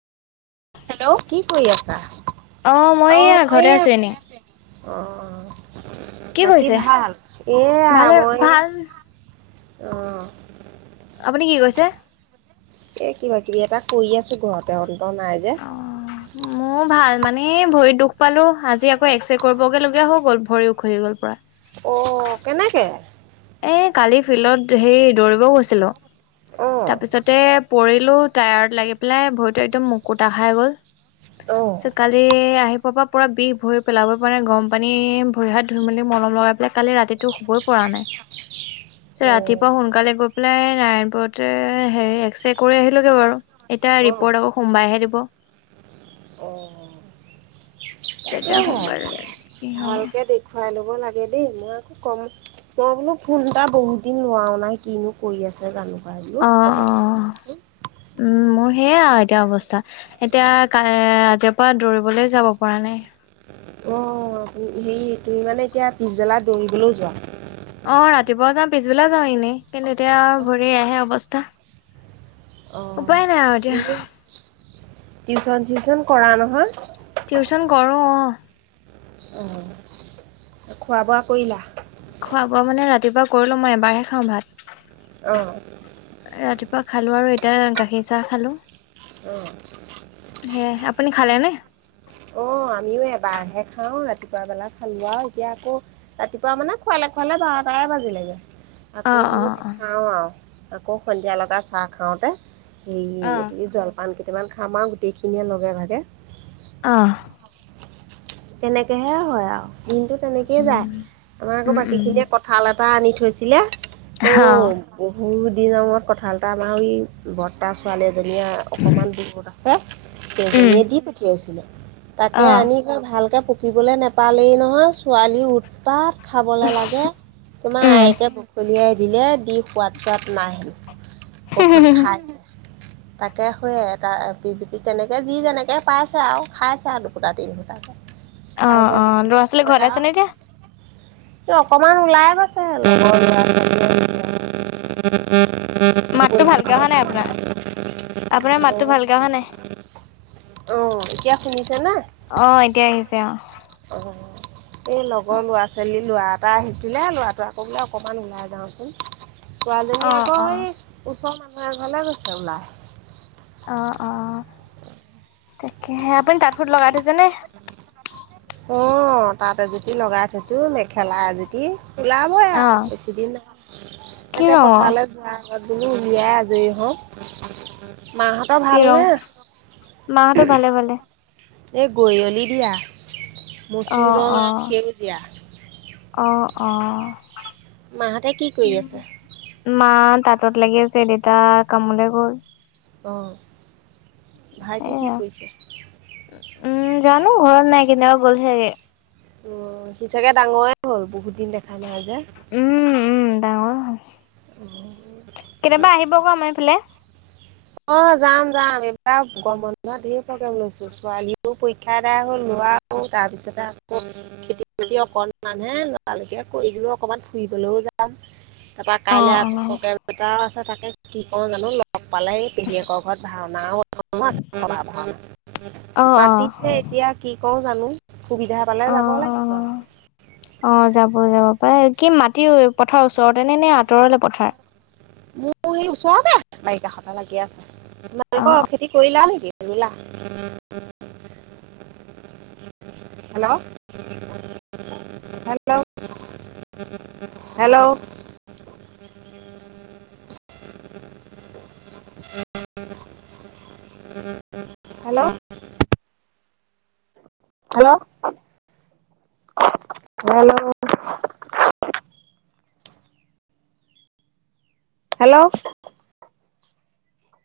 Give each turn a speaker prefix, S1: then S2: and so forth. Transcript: S1: Hello! কি কৰি আছা?
S2: অ মই এইয়া ঘৰতে আছো এনে।
S1: অ বাকী
S2: কৰিছে
S1: ভাল এয়া
S2: ভালে
S1: মই।
S2: ভাল
S1: আহ।
S2: আপুনি কি কৈছে?
S1: এ কিবা কিবি এটা কৰি আছো ঘৰতে অন্ত নাই
S2: অ মোৰ
S1: যে।
S2: ভাল মানে ভৰিত দুখ পালো আজি আকৌ এক্সৰে কৰিবগে লগগীয়া হৈ গ'ল ভৰি উখহি গ'ল পৰা।
S1: অ কেনেকে?
S2: এই কালি ফিল্ডত হে দৌৰিবও গৈছিলোঁ
S1: অ'
S2: তাৰপিছতে পৰি টায়ত লাগি‌ পেলাই ভৰিতো একদম মুকুতা খাই‌ গল তাৰ
S1: অ'
S2: পিছত কালি আহি ওপৰ পৰা পৰা বিষ, ভৰি পেলাবই পৰা নাই, গৰম পানী ভৰি হাত ধুই মেলি মলম লগাই পেলাই কালি ৰাতিটো শুবই কৰা নাই।
S1: ন
S2: ৰাতিপুৱা সোনকালে গৈ পেলাই নাৰায়ণপুৰতে হেৰি এক্স ৰে কৰি আহিলোগে বাৰু। এতিয়া ৰিপৰ্ট আকৌ সোমবাইহে দিব।
S1: অঁ
S2: যেতিয়া সোমবাৰে কি হ'ব
S1: ভালকে দেখুৱাই ল'ব লাগে। দেই, মই আকৌ কম মই বোলো ফোন এটা বহুত দিন লোৱাও নাই, কিনো কৰি আছে জানো? পাই বোলো
S2: অ
S1: খবৰ
S2: অ
S1: এটা লওঁচোন।
S2: উম মোৰ সেইয়াই আৰু এতিয়া অৱস্থা। এতিয়া আজিৰ পৰা দৌৰিবলৈ যাব পৰা নাই
S1: অ হেৰি তুমি মানে এতিয়া পিছবেলা দৌৰিবলৈও যোৱা
S2: অ ৰাতিপুৱা যাওঁ পিছবেলা যাওঁ এনেই কিন্তু এতিয়া ভৰি আহে অৱস্থা
S1: অ
S2: উপায় নাই আৰু এতিয়া
S1: এনেই টিউচন চিউচন কৰা নহয়
S2: টিউচন কৰোঁ অ
S1: অ খোৱা বোৱা কৰিলা
S2: খোৱা বোৱা মানে ৰাতিপুৱা কৰিলো মই এবাৰহে খাওঁ ভাত
S1: আহঁ
S2: তা খালো আৰু এতিয়া গাখীৰ চাহ খালো
S1: অ
S2: পুনি খালে নে
S1: অ আমিও এবাৰহে খাওঁ ৰাতিপুৱা বেলা খালো আৰু এতিয়া আকৌ ৰাতিপুৱা মানে খুৱালে খুৱালে বাৰটাই বাজি লাগে
S2: অ
S1: আকৌ
S2: অ
S1: বোলো দেখাও আৰু আকৌ সন্ধিয়া লগা চাহ খাওঁতে হেৰি
S2: অ
S1: এইটো জলপানেই কেইটামান খাম আৰু গোটেইখিনিয়ে লগে ভাগে
S2: অ
S1: তেনেকেহে হয় আৰু দিনতটো তেনেকেই যায়
S2: উম
S1: আমাৰ আকৌ বাকী
S2: উম
S1: খিনিয়ে কথাা কটা আনি থৈছিলে অ বহুত নৰমৰত কঠালটা আমাৰ বৰ্তা ছোৱালী এজনীয়ে অকণমান দূৰত আছে
S2: উম
S1: মেদী পঠিয়াইছিলে তাকে
S2: অ
S1: আনি কৈ ভাল পকিবলৈ নোপালেই নহয় ছোৱালী উৎপাত খাবলে লাগে তোমাৰ
S2: উম
S1: আয়েকে বকললিয়াই দিলে দি সোৱাদ চোৱাত নাহিল কখন খাই তাকে শয়ে এ পি জপি কেনেকে যি যেনেকে পাইছে আৰু খাইছে আৰু দুকুটা তিন সুটা
S2: অ
S1: খাই এতিয়া
S2: অ ল'ৰা ছোৱালী ঘৰত আছে নে এতিয়া
S1: কি অকমান ওলাই গৈছে লগৰ লৰা
S2: মাতটো ভালকে
S1: পৰীক্ষাও
S2: অহা নাই আপোনাৰ আপোনাৰ মাতটো ভালকে অ হা নাই
S1: অ এতিয়া শুনিছে না
S2: অ এতিয়া আহিছে অ
S1: অ এই লগৰ ল'ৰা ছোৱালী ল'ৰা এটা আহিছিলে ল'ৰাটো আকৌ বোলে অকমান ওলাই যাওঁচোন কোৱজনী
S2: অ
S1: আকৌ
S2: অ
S1: এই ওচৰ মানুহৰ এ ঘাললে গৈছে ওলায়
S2: অ অ অ তাকেহে আপুনি তাঁত ফুট লগাই দিছে নে
S1: অ তাত এজুতি লগাই থৈছো মেখেলা এজুতি ওলাবই
S2: অ
S1: আৰু বেছি দিন ন
S2: কি
S1: তাকে
S2: ৰঙৰ
S1: পথাৰলৈ যোৱাৰ আগত বোলো উলিয়াই আজৰি হও মাহঁতৰ
S2: কি ৰং
S1: ভালনেে
S2: মাহঁতৰ ভালে ভালে
S1: এ গৈলি দিয়া মচুৰ
S2: আহ
S1: ৰং আৰু
S2: আহ
S1: সেউজীয়া
S2: আহ আহ
S1: মাহঁতে কি কৰি আছে
S2: মা তাঁতত লাগি আছে দেউতা কামলৈ গল
S1: অ ভাইটি কি
S2: এয়া
S1: কৰিছে
S2: উম জানো ঘৰত নাই কেতিয়াবা গ'ল চাগে
S1: উ সি চাগে ডাঙৰে হ'ল বহুত দিন দেখা নাই যে
S2: উম উম ডাঙৰ হ'ল কেতিয়াবা আহিব ক আমাৰ এইফালে
S1: অ যাম যাম এইবাৰ গ বন্ধোৱা ধঢেৰ প্ৰগ্ৰেম লৈছো ছোৱালীও পৰীক্ষা এদাই হল ন তাৰপিছতে আকৌ খেতি বাতি অকনমান হে লৰালকে কৰিো অকনমান ফুৰিব যাম তাৰপৰা
S2: অ
S1: কাইলৈ আকৌ প্ৰগ্ৰেম এটাও আছে তাকে কি ক জানো লগ পালে পেীয়েকৰ ঘৰত ভাওনা ভাও
S2: অ অ
S1: মাতিছে এতিয়া কি ক জানো সুবিধা পালে
S2: অ
S1: যাব লাগিব আৰু
S2: ত কি মাটি পথাৰৰ ওচৰতে নে নে আঁতৰলে পথাৰ
S1: মোৰ সেই ওচৰতে বাৰিষা সটা লাগি আছে
S2: অ
S1: তোমালোকৰ খেতি কৰিলা নেকি গেৰুলা hello. Hello hello. Hello hello hello. Hello.